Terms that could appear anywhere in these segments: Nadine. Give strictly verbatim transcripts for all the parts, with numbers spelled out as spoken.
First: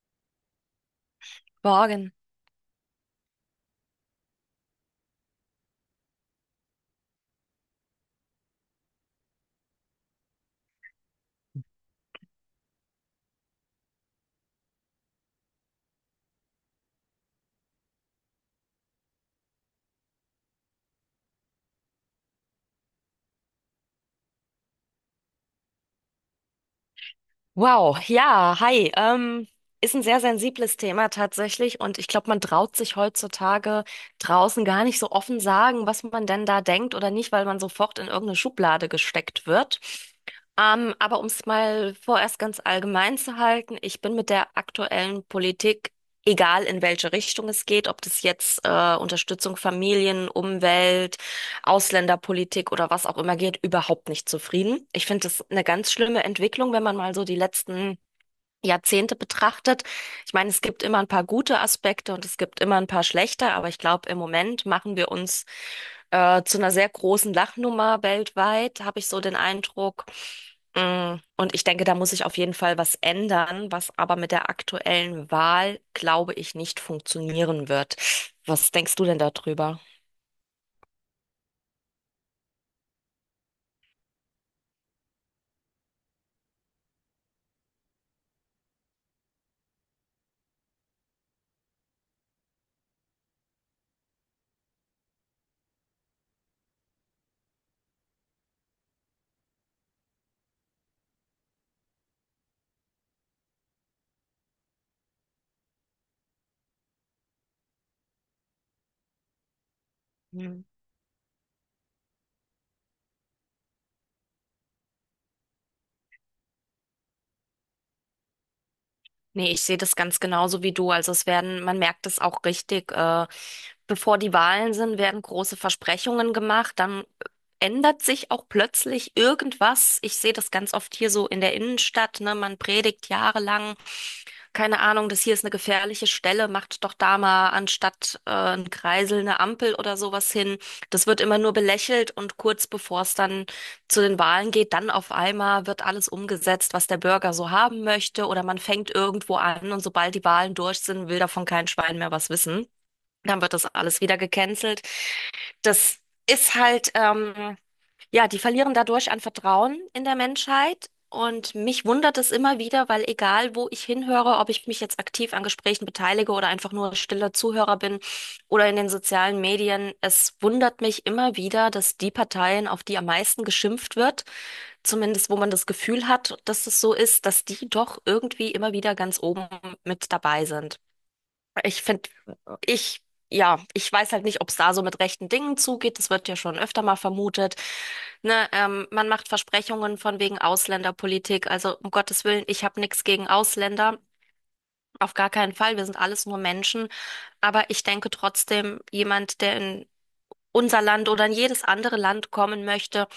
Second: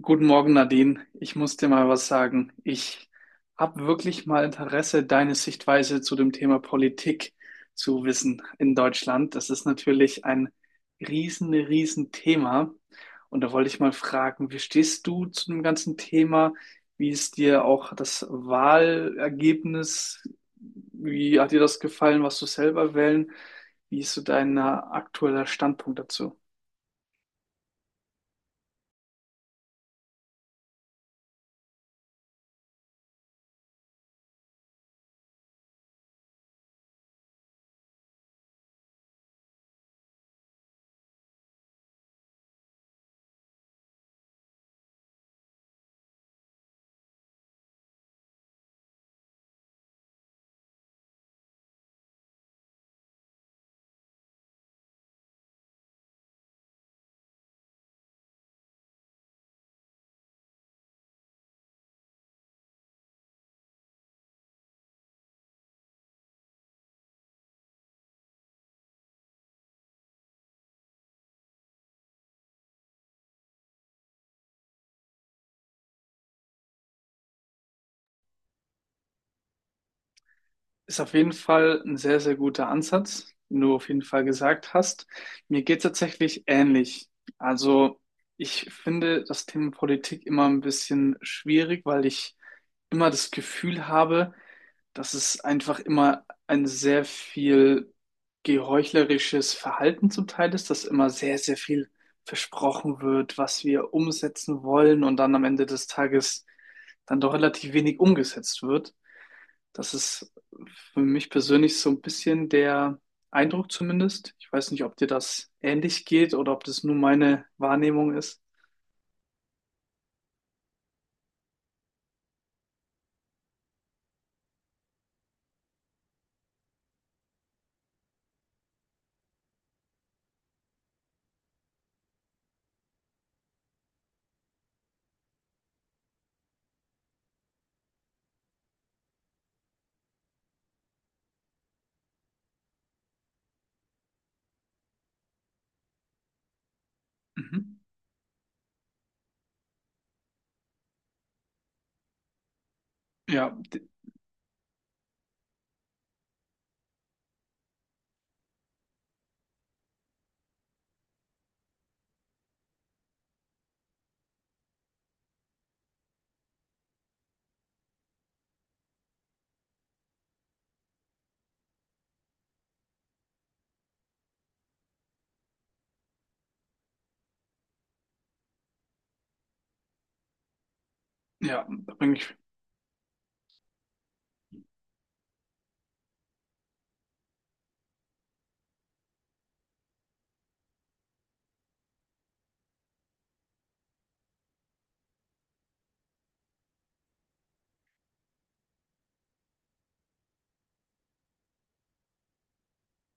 Guten Morgen, Nadine. Ich muss dir mal was Morgen. sagen. Ich habe wirklich mal Interesse, deine Sichtweise zu dem Thema Politik zu wissen in Deutschland. Das ist natürlich ein riesen, riesen Thema. Und da wollte ich mal fragen, wie stehst du zu dem ganzen Thema? Wie ist dir auch das Wahlergebnis? Wie hat dir das gefallen, was du selber wählen? Wie ist so dein äh, aktueller Standpunkt dazu? Wow, ja, hi. Ähm, ist ein sehr sensibles Thema tatsächlich und ich glaube, man traut sich heutzutage draußen gar nicht so offen sagen, was man denn da denkt oder nicht, weil man sofort in irgendeine Schublade gesteckt wird. Ähm, aber um es mal vorerst ganz allgemein zu halten, ich bin mit der aktuellen Politik, egal in welche Richtung es geht, ob das jetzt äh, Unterstützung Familien, Umwelt, Ausländerpolitik oder was auch immer geht, überhaupt nicht zufrieden. Ich finde das eine ganz schlimme Entwicklung, wenn man mal so die letzten Jahrzehnte betrachtet. Ich meine, es gibt immer ein paar gute Aspekte und es gibt immer ein paar schlechte, aber ich glaube, im Moment machen wir uns äh, zu einer sehr großen Lachnummer weltweit, habe ich so den Eindruck. Mm, Und ich denke, da muss sich auf jeden Fall was ändern, was aber mit der aktuellen Wahl, glaube ich, nicht funktionieren wird. Was denkst du denn darüber? Ist auf jeden Fall ein sehr, sehr guter Ansatz, den du auf jeden Fall gesagt hast. Mir geht tatsächlich ähnlich. Also ich finde das Thema Politik immer ein bisschen schwierig, weil ich immer das Gefühl habe, dass es einfach immer ein sehr viel geheuchlerisches Verhalten zum Teil ist, dass immer sehr, sehr viel versprochen wird, was wir umsetzen wollen und dann am Ende des Tages dann doch relativ wenig umgesetzt wird. Das ist für mich persönlich so ein bisschen der Eindruck zumindest. Ich weiß nicht, ob dir das ähnlich geht oder ob das nur meine Wahrnehmung ist. Nee, ich sehe das ganz genauso wie du. Also es werden, man merkt es auch richtig, äh, bevor die Wahlen sind, werden große Versprechungen gemacht, dann ändert sich auch plötzlich irgendwas. Ich sehe das ganz oft hier so in der Innenstadt, ne? Man predigt jahrelang keine Ahnung, das hier ist eine gefährliche Stelle, macht doch da mal anstatt äh, ein Kreisel eine Ampel oder sowas hin. Das wird immer nur belächelt und kurz bevor es dann zu den Wahlen geht, dann auf einmal wird alles umgesetzt, was der Bürger so Mhm. haben möchte oder man fängt irgendwo an und sobald die Wahlen durch sind, will davon kein Schwein mehr was wissen. Dann Ja, wird das d- alles wieder gecancelt. Das ist halt, ähm, ja, die verlieren dadurch an Vertrauen in der Menschheit. Und mich wundert es immer wieder, weil egal, wo ich hinhöre, ob ich mich jetzt aktiv an Gesprächen beteilige oder einfach nur stiller Zuhörer bin oder in den sozialen Medien, es wundert mich immer wieder, dass die Parteien, auf die am meisten geschimpft wird, zumindest wo man das Gefühl hat, dass es so ist, dass die doch irgendwie immer wieder ganz oben mit dabei sind. ja, Ich da finde, bin ich. ich, ja, ich weiß halt nicht, ob es da so mit rechten Dingen zugeht. Das wird ja schon öfter mal vermutet. Ne, ähm, man macht Versprechungen von wegen Ausländerpolitik. Also um Gottes Willen, ich habe nichts gegen Ausländer. Auf gar keinen Fall. Wir sind alles nur Menschen. Aber ich denke trotzdem, jemand, der in unser Land oder in jedes andere Land kommen möchte,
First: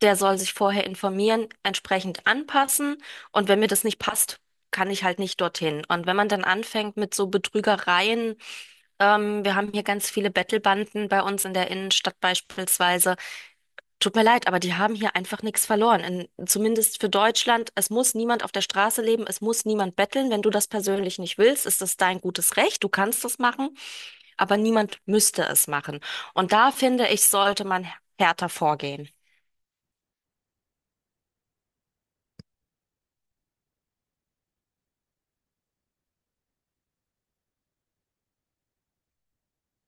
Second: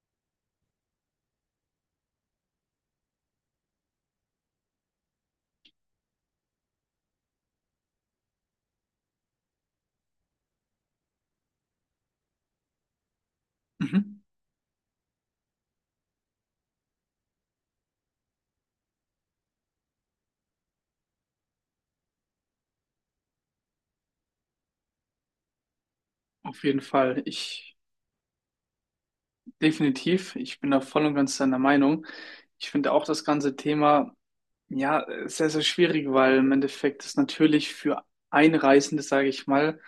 der soll sich vorher informieren, entsprechend anpassen. Und wenn mir das nicht passt, kann ich halt nicht dorthin. Und wenn man dann anfängt mit so Betrügereien, ähm, wir haben hier ganz viele Bettelbanden bei uns in der Innenstadt beispielsweise. Tut Mhm. mir leid, aber die haben hier einfach nichts verloren. In, zumindest für Deutschland. Es muss niemand auf der Straße leben, es muss niemand betteln. Wenn du das persönlich nicht willst, ist das dein gutes Recht. Du kannst das machen, aber niemand müsste es machen. Und Auf da jeden finde Fall. ich, sollte Ich man härter vorgehen. definitiv, ich bin da voll und ganz deiner Meinung. Ich finde auch das ganze Thema ja sehr, sehr schwierig, weil im Endeffekt es natürlich für Einreisende, sage ich mal,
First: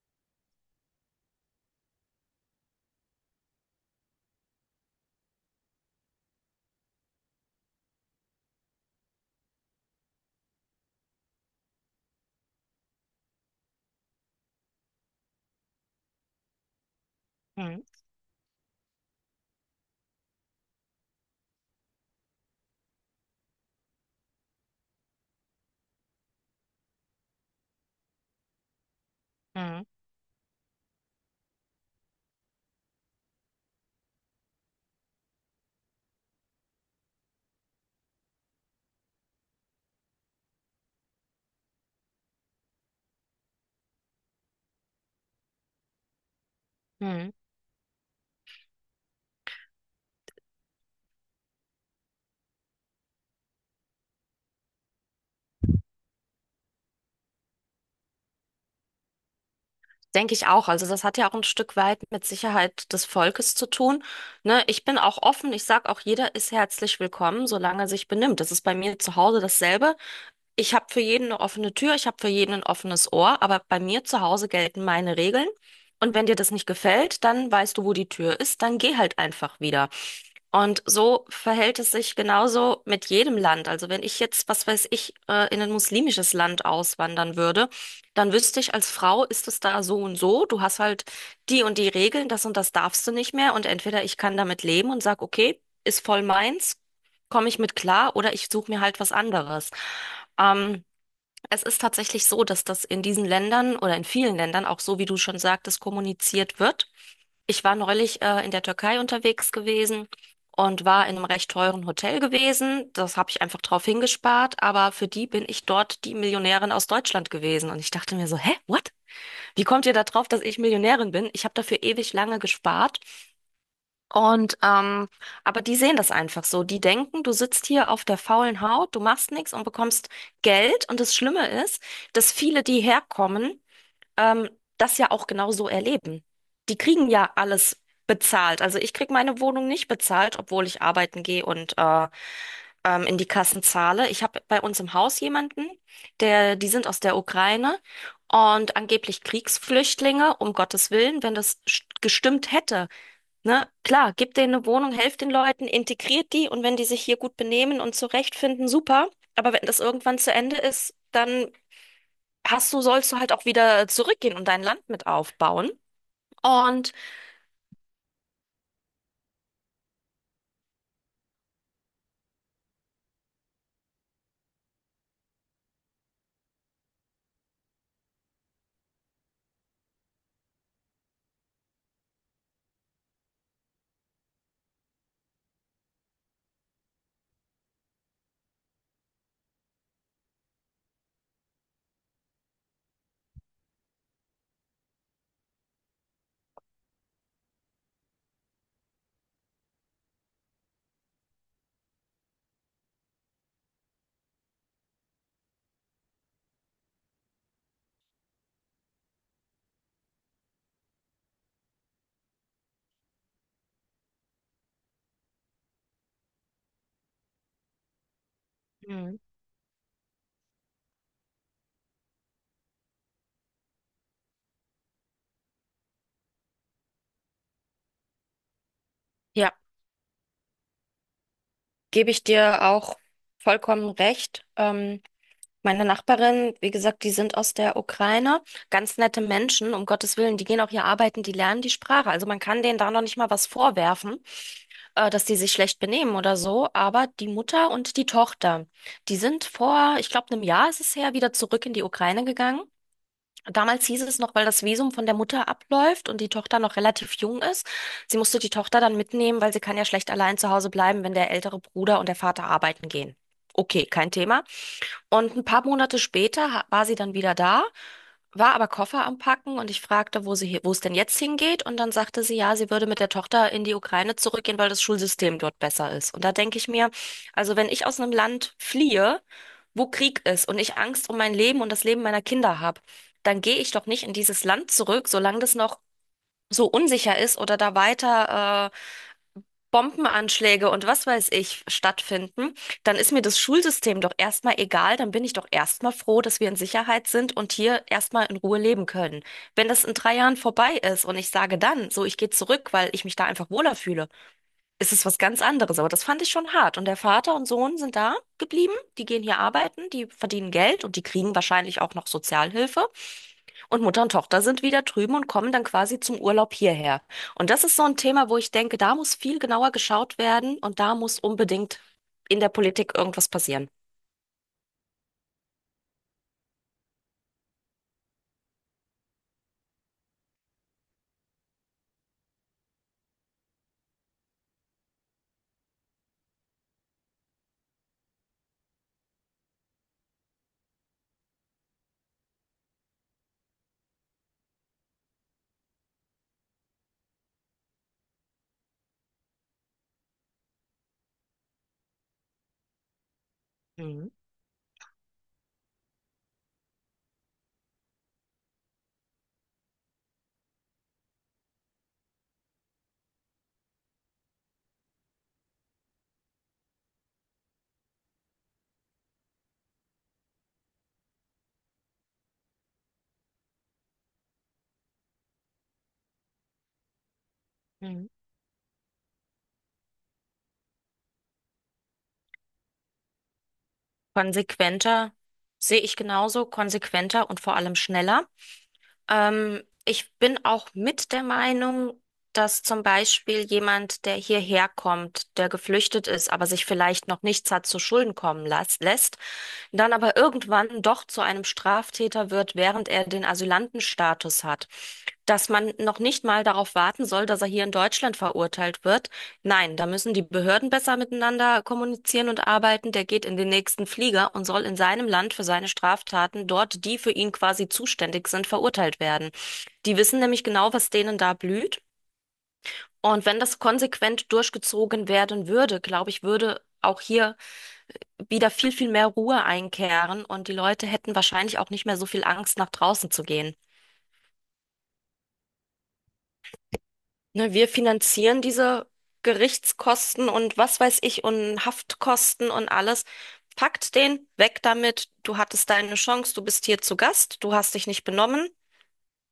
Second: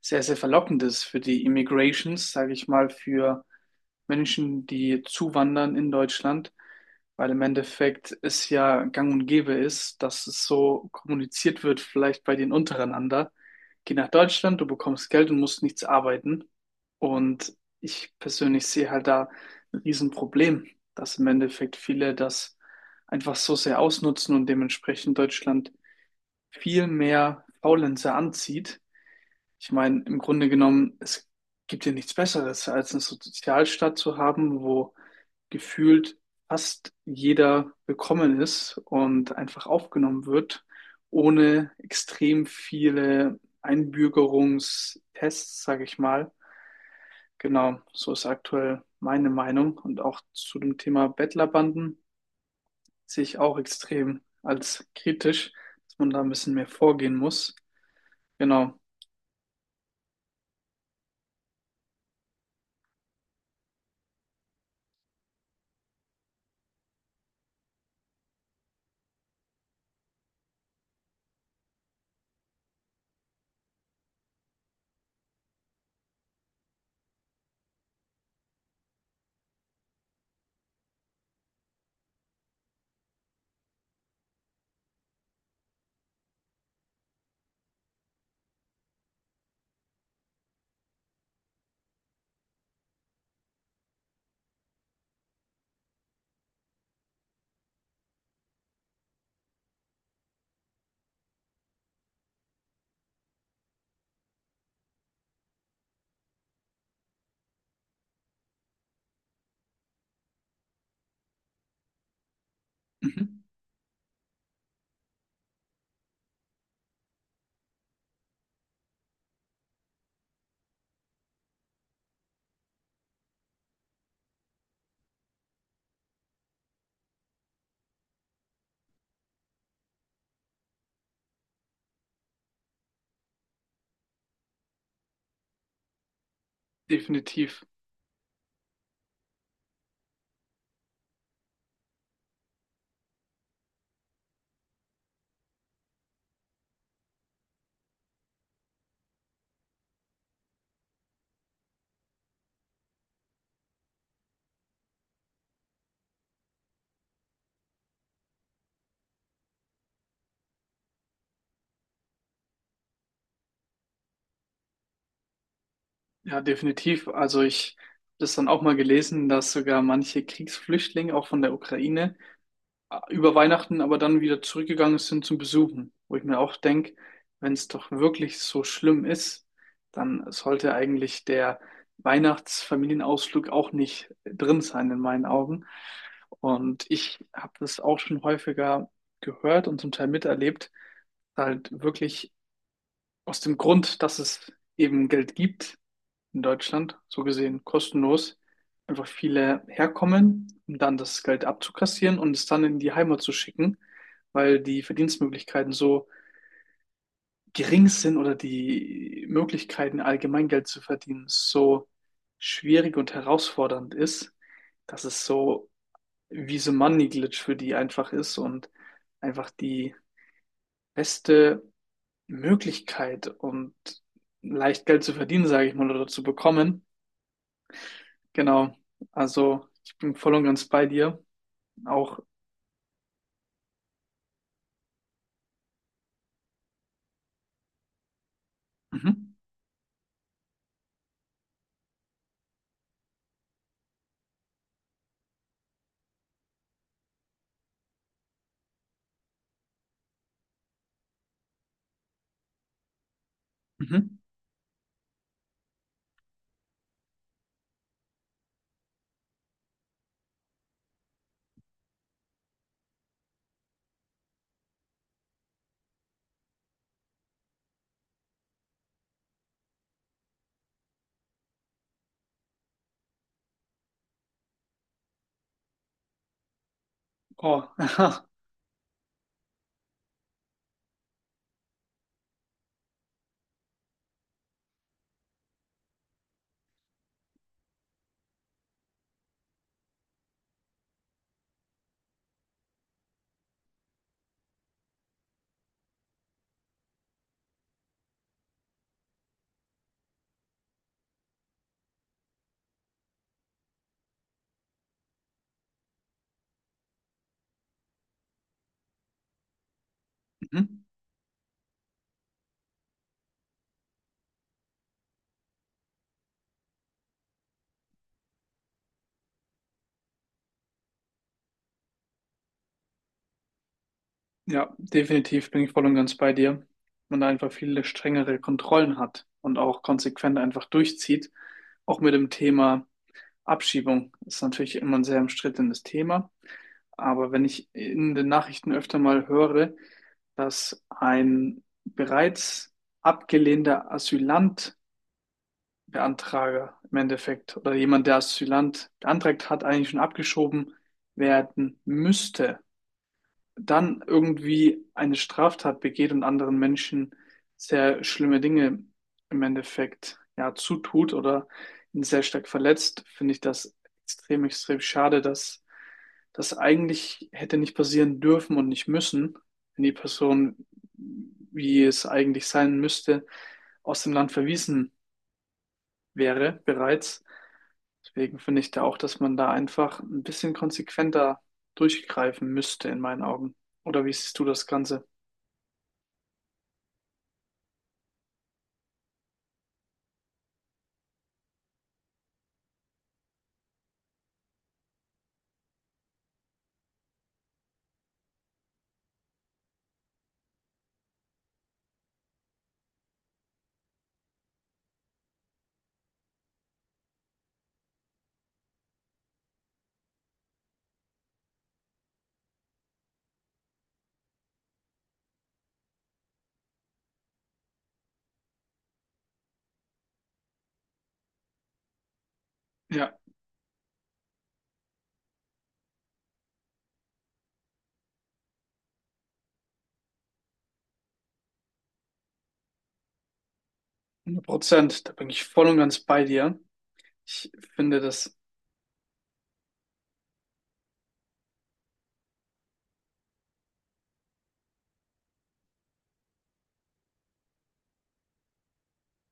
sehr, sehr verlockend ist für die Immigrations, sage ich mal, für Menschen, die zuwandern in Deutschland, weil im Endeffekt es ja gang und gäbe ist, dass es so kommuniziert wird, vielleicht bei den untereinander. Geh nach Deutschland, du bekommst Geld und musst nichts arbeiten. Und Hm, ich persönlich sehe halt da ein Riesenproblem, dass im Endeffekt viele das einfach so sehr ausnutzen und dementsprechend Deutschland viel mehr Faulenzer anzieht. Ich hm, meine, im Grunde genommen, es gibt ja nichts Besseres, als eine Sozialstaat zu haben, wo gefühlt fast jeder willkommen ist und einfach aufgenommen wird, ohne extrem viele Einbürgerungstests, sage ich mal. hm. Genau, so ist aktuell meine Meinung. Und auch zu dem Thema Bettlerbanden sehe ich auch extrem als kritisch, dass man da ein bisschen mehr vorgehen muss. Genau, Denke ich auch. Also das hat ja auch ein Stück weit mit Sicherheit des Volkes zu tun. Ne, ich bin auch offen. Ich sage auch, jeder ist herzlich willkommen, solange er sich benimmt. Das ist bei mir zu Hause dasselbe. Ich habe für jeden eine offene Tür, ich habe für jeden ein offenes Ohr, aber bei mir zu Hause gelten meine Regeln. Und wenn dir das nicht gefällt, dann weißt du, wo die Tür ist, dann geh halt einfach wieder. Und so verhält es sich genauso mit jedem Land. Also wenn ich jetzt, was weiß ich, äh, in ein muslimisches Land auswandern würde, dann wüsste ich, als Frau ist es da so und so. Du hast halt die und die Regeln, das und das darfst du nicht mehr. Und entweder ich kann damit leben und sag, okay, ist voll meins, komme ich mit klar, oder ich suche mir halt was anderes. Ähm, Es ist tatsächlich so, dass das in diesen Ländern oder in vielen Ländern auch so, wie du schon sagtest, kommuniziert wird. Ich war neulich äh, in der Türkei unterwegs gewesen und war in einem recht teuren Hotel gewesen. Das habe mhm. ich einfach drauf hingespart, aber für die bin ich dort die Millionärin aus Deutschland gewesen. Und ich dachte mir so, hä, what? Wie kommt ihr da drauf, dass ich Millionärin bin? Ich habe dafür ewig lange gespart. Und ähm, aber die sehen das einfach so. Die denken, du sitzt hier auf der faulen Haut, du machst nichts und bekommst Geld. Und das Schlimme ist, dass viele, die herkommen, ähm, das ja auch genau so erleben. Die kriegen ja Definitiv. alles bezahlt. Also ich krieg meine Wohnung nicht bezahlt, obwohl ich arbeiten gehe und äh, ähm, in die Kassen zahle. Ich habe bei uns im Haus jemanden, der, die sind aus der Ukraine und angeblich Kriegsflüchtlinge, um Gottes Willen, wenn das st- gestimmt hätte. Ne? Klar, gebt denen eine Wohnung, helft den Leuten, integriert die und wenn die sich hier gut benehmen und zurechtfinden, super. Aber wenn das irgendwann zu Ende ist, dann hast du, sollst du halt auch wieder zurückgehen und dein Land mit aufbauen. Ja, Und definitiv. Also ich habe das dann auch mal gelesen, dass sogar manche Kriegsflüchtlinge auch von der Ukraine über Weihnachten aber dann wieder zurückgegangen sind zum Besuchen, wo ich mir auch denke, wenn es doch wirklich so schlimm ist, dann sollte eigentlich der Weihnachtsfamilienausflug auch nicht drin sein in meinen Augen. Und ich habe das auch schon häufiger gehört und zum Teil miterlebt, halt wirklich aus dem Grund, dass es eben Geld gibt, in Deutschland, so gesehen kostenlos, einfach viele herkommen, um dann das Geld abzukassieren und es dann in die Heimat zu schicken, weil die Verdienstmöglichkeiten so gering sind oder die Möglichkeiten, allgemein Geld zu verdienen, so schwierig und herausfordernd ist, dass es so wie so ein Money Glitch für die einfach ist und Mhm. einfach die beste Möglichkeit und leicht Geld zu verdienen, sage ich mal, oder zu bekommen. Genau, Ja, also ich bin voll und ganz bei dir. gebe Auch, ich dir auch vollkommen recht. Ähm, meine Nachbarin, wie gesagt, die sind aus der Ukraine, ganz nette mhm. Menschen, um Gottes Willen, die gehen auch hier arbeiten, die lernen die Sprache. Also man kann denen da noch nicht mal was vorwerfen, äh, dass die sich schlecht benehmen oder so, aber die Mutter und die Tochter, die sind vor, ich glaube, einem Jahr ist es her, wieder zurück in die Ukraine gegangen. Damals hieß Mhm. es noch, weil das Visum von der Mutter abläuft und die Tochter noch relativ jung ist. Sie musste die Tochter dann mitnehmen, weil sie kann ja schlecht allein zu Hause bleiben, wenn der ältere Bruder und der Vater arbeiten gehen. Okay, kein Thema. Und ein paar Monate später ha- war sie dann wieder da, war aber Koffer am Packen und ich fragte, wo sie, hi- wo es denn jetzt hingeht. Und dann sagte sie, ja, sie würde mit der Tochter in die Ukraine zurückgehen, weil das Schulsystem dort besser ist. Und da denke ich mir, also wenn Oh, ich aus einem aha. Land fliehe, wo Krieg ist und ich Angst um mein Leben und das Leben meiner Kinder habe, dann gehe ich doch nicht in dieses Land zurück, solange das noch so unsicher ist oder da weiter äh, Bombenanschläge und was weiß ich stattfinden, dann ist mir das Schulsystem doch erstmal egal, dann bin ich doch erstmal froh, dass wir in Sicherheit sind und hier erstmal in Ruhe leben können. Wenn das in drei Jahren vorbei ist und ich sage dann, so ich gehe zurück, weil ich mich da einfach wohler fühle, ist es was ganz anderes. Aber das fand ich schon hart. Und der Vater und Sohn sind da geblieben. Die gehen hier arbeiten, die verdienen Mhm. Geld und die kriegen wahrscheinlich auch noch Sozialhilfe. Und Mutter und Tochter sind wieder drüben und kommen dann quasi zum Urlaub hierher. Und das ist so ein Thema, wo ich denke, da muss viel genauer geschaut werden und da muss unbedingt in der Politik irgendwas passieren. Ja, definitiv bin ich voll und ganz bei dir. Man da einfach viele strengere Kontrollen hat und auch konsequent einfach durchzieht. Auch mit dem Thema Abschiebung ist natürlich immer ein sehr umstrittenes Thema. Aber wenn ich in den Nachrichten öfter mal höre, dass ein bereits abgelehnter Asylant Beantrager im Endeffekt oder jemand, der Asylant beantragt hat, eigentlich schon abgeschoben werden müsste, dann Mhm. irgendwie eine Straftat begeht und anderen Menschen sehr schlimme Dinge im Endeffekt ja zutut oder ihn sehr stark verletzt, finde ich das extrem, extrem schade, dass das eigentlich hätte nicht passieren dürfen und nicht müssen, wenn die Person, wie es eigentlich sein müsste, aus dem Land verwiesen wäre bereits. Mhm. Deswegen finde ich da auch, dass man da einfach ein bisschen konsequenter durchgreifen müsste in meinen Augen. Oder wie siehst du das Ganze? Konsequenter sehe ich genauso, konsequenter und vor allem schneller. Ähm, ich bin auch mit der Meinung, dass zum Beispiel jemand, der hierher kommt, der geflüchtet ist, aber sich vielleicht noch nichts hat zu Schulden kommen las- lässt, dann aber irgendwann doch zu einem Straftäter wird, während er den Asylantenstatus hat. Dass man noch nicht mal darauf warten soll, dass er hier in Deutschland verurteilt wird. Nein, da müssen die Behörden besser miteinander kommunizieren und arbeiten. Der geht in den nächsten Flieger und soll in seinem Land für seine Straftaten dort, die für ihn quasi zuständig sind, verurteilt werden. Die wissen nämlich genau, was denen da blüht. Ja, Und wenn das konsequent durchgezogen werden würde, glaube ich, würde auch hier wieder viel, viel mehr Ruhe einkehren und die Leute hätten wahrscheinlich auch nicht mehr so viel Angst, nach draußen zu gehen. hundert Prozent. Da bin ich voll und ganz bei dir. Ich Ne, wir finde das, finanzieren diese Gerichtskosten und was weiß ich und Haftkosten und alles. Packt den, weg damit. Du hattest deine Chance, du bist hier zu Gast, du hast dich nicht benommen.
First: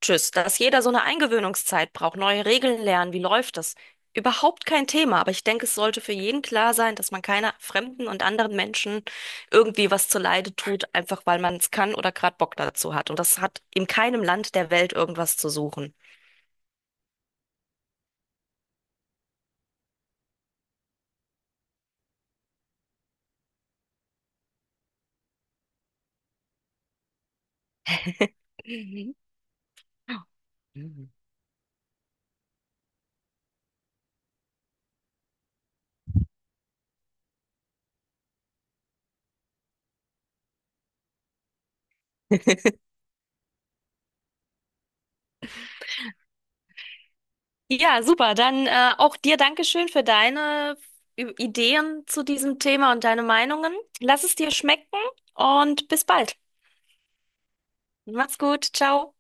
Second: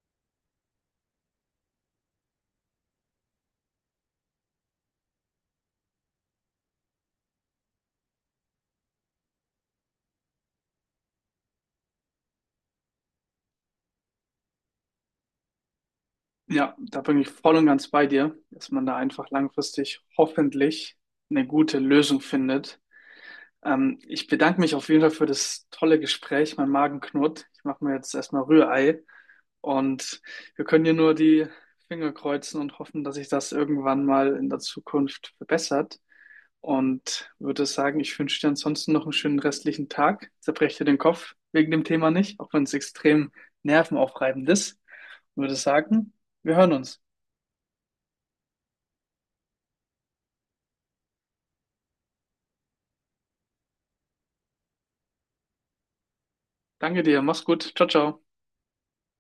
Tschüss, dass jeder so eine Eingewöhnungszeit braucht, neue Regeln lernen, wie läuft das? Überhaupt kein Thema, aber ich denke, es sollte für jeden klar sein, dass man keiner fremden und anderen Menschen irgendwie was zuleide tut, einfach weil man es kann oder gerade Bock dazu hat. Und das hat in keinem Land der Welt irgendwas zu suchen. ja, da bin ich voll und ganz bei dir, dass man da einfach langfristig hoffentlich eine gute Lösung findet. Ähm, ich bedanke mich auf jeden Fall für das tolle Gespräch. Mein Magen knurrt. Ich mache mir jetzt erstmal Rührei. Mhm. Und wir können hier nur die Finger kreuzen und hoffen, dass sich das irgendwann mal in der Zukunft verbessert. Und würde sagen, ich wünsche dir ansonsten noch einen schönen restlichen Tag. Zerbreche dir den Kopf wegen dem Thema nicht, auch wenn es extrem nervenaufreibend ist. Und würde sagen, wir hören uns. Ja, super. Dann äh, auch dir Dankeschön für deine Ü- Ideen zu diesem Thema und deine Meinungen. Lass es dir schmecken und bis bald. Danke dir, mach's gut. Ciao, ciao. Mach's gut. Ciao.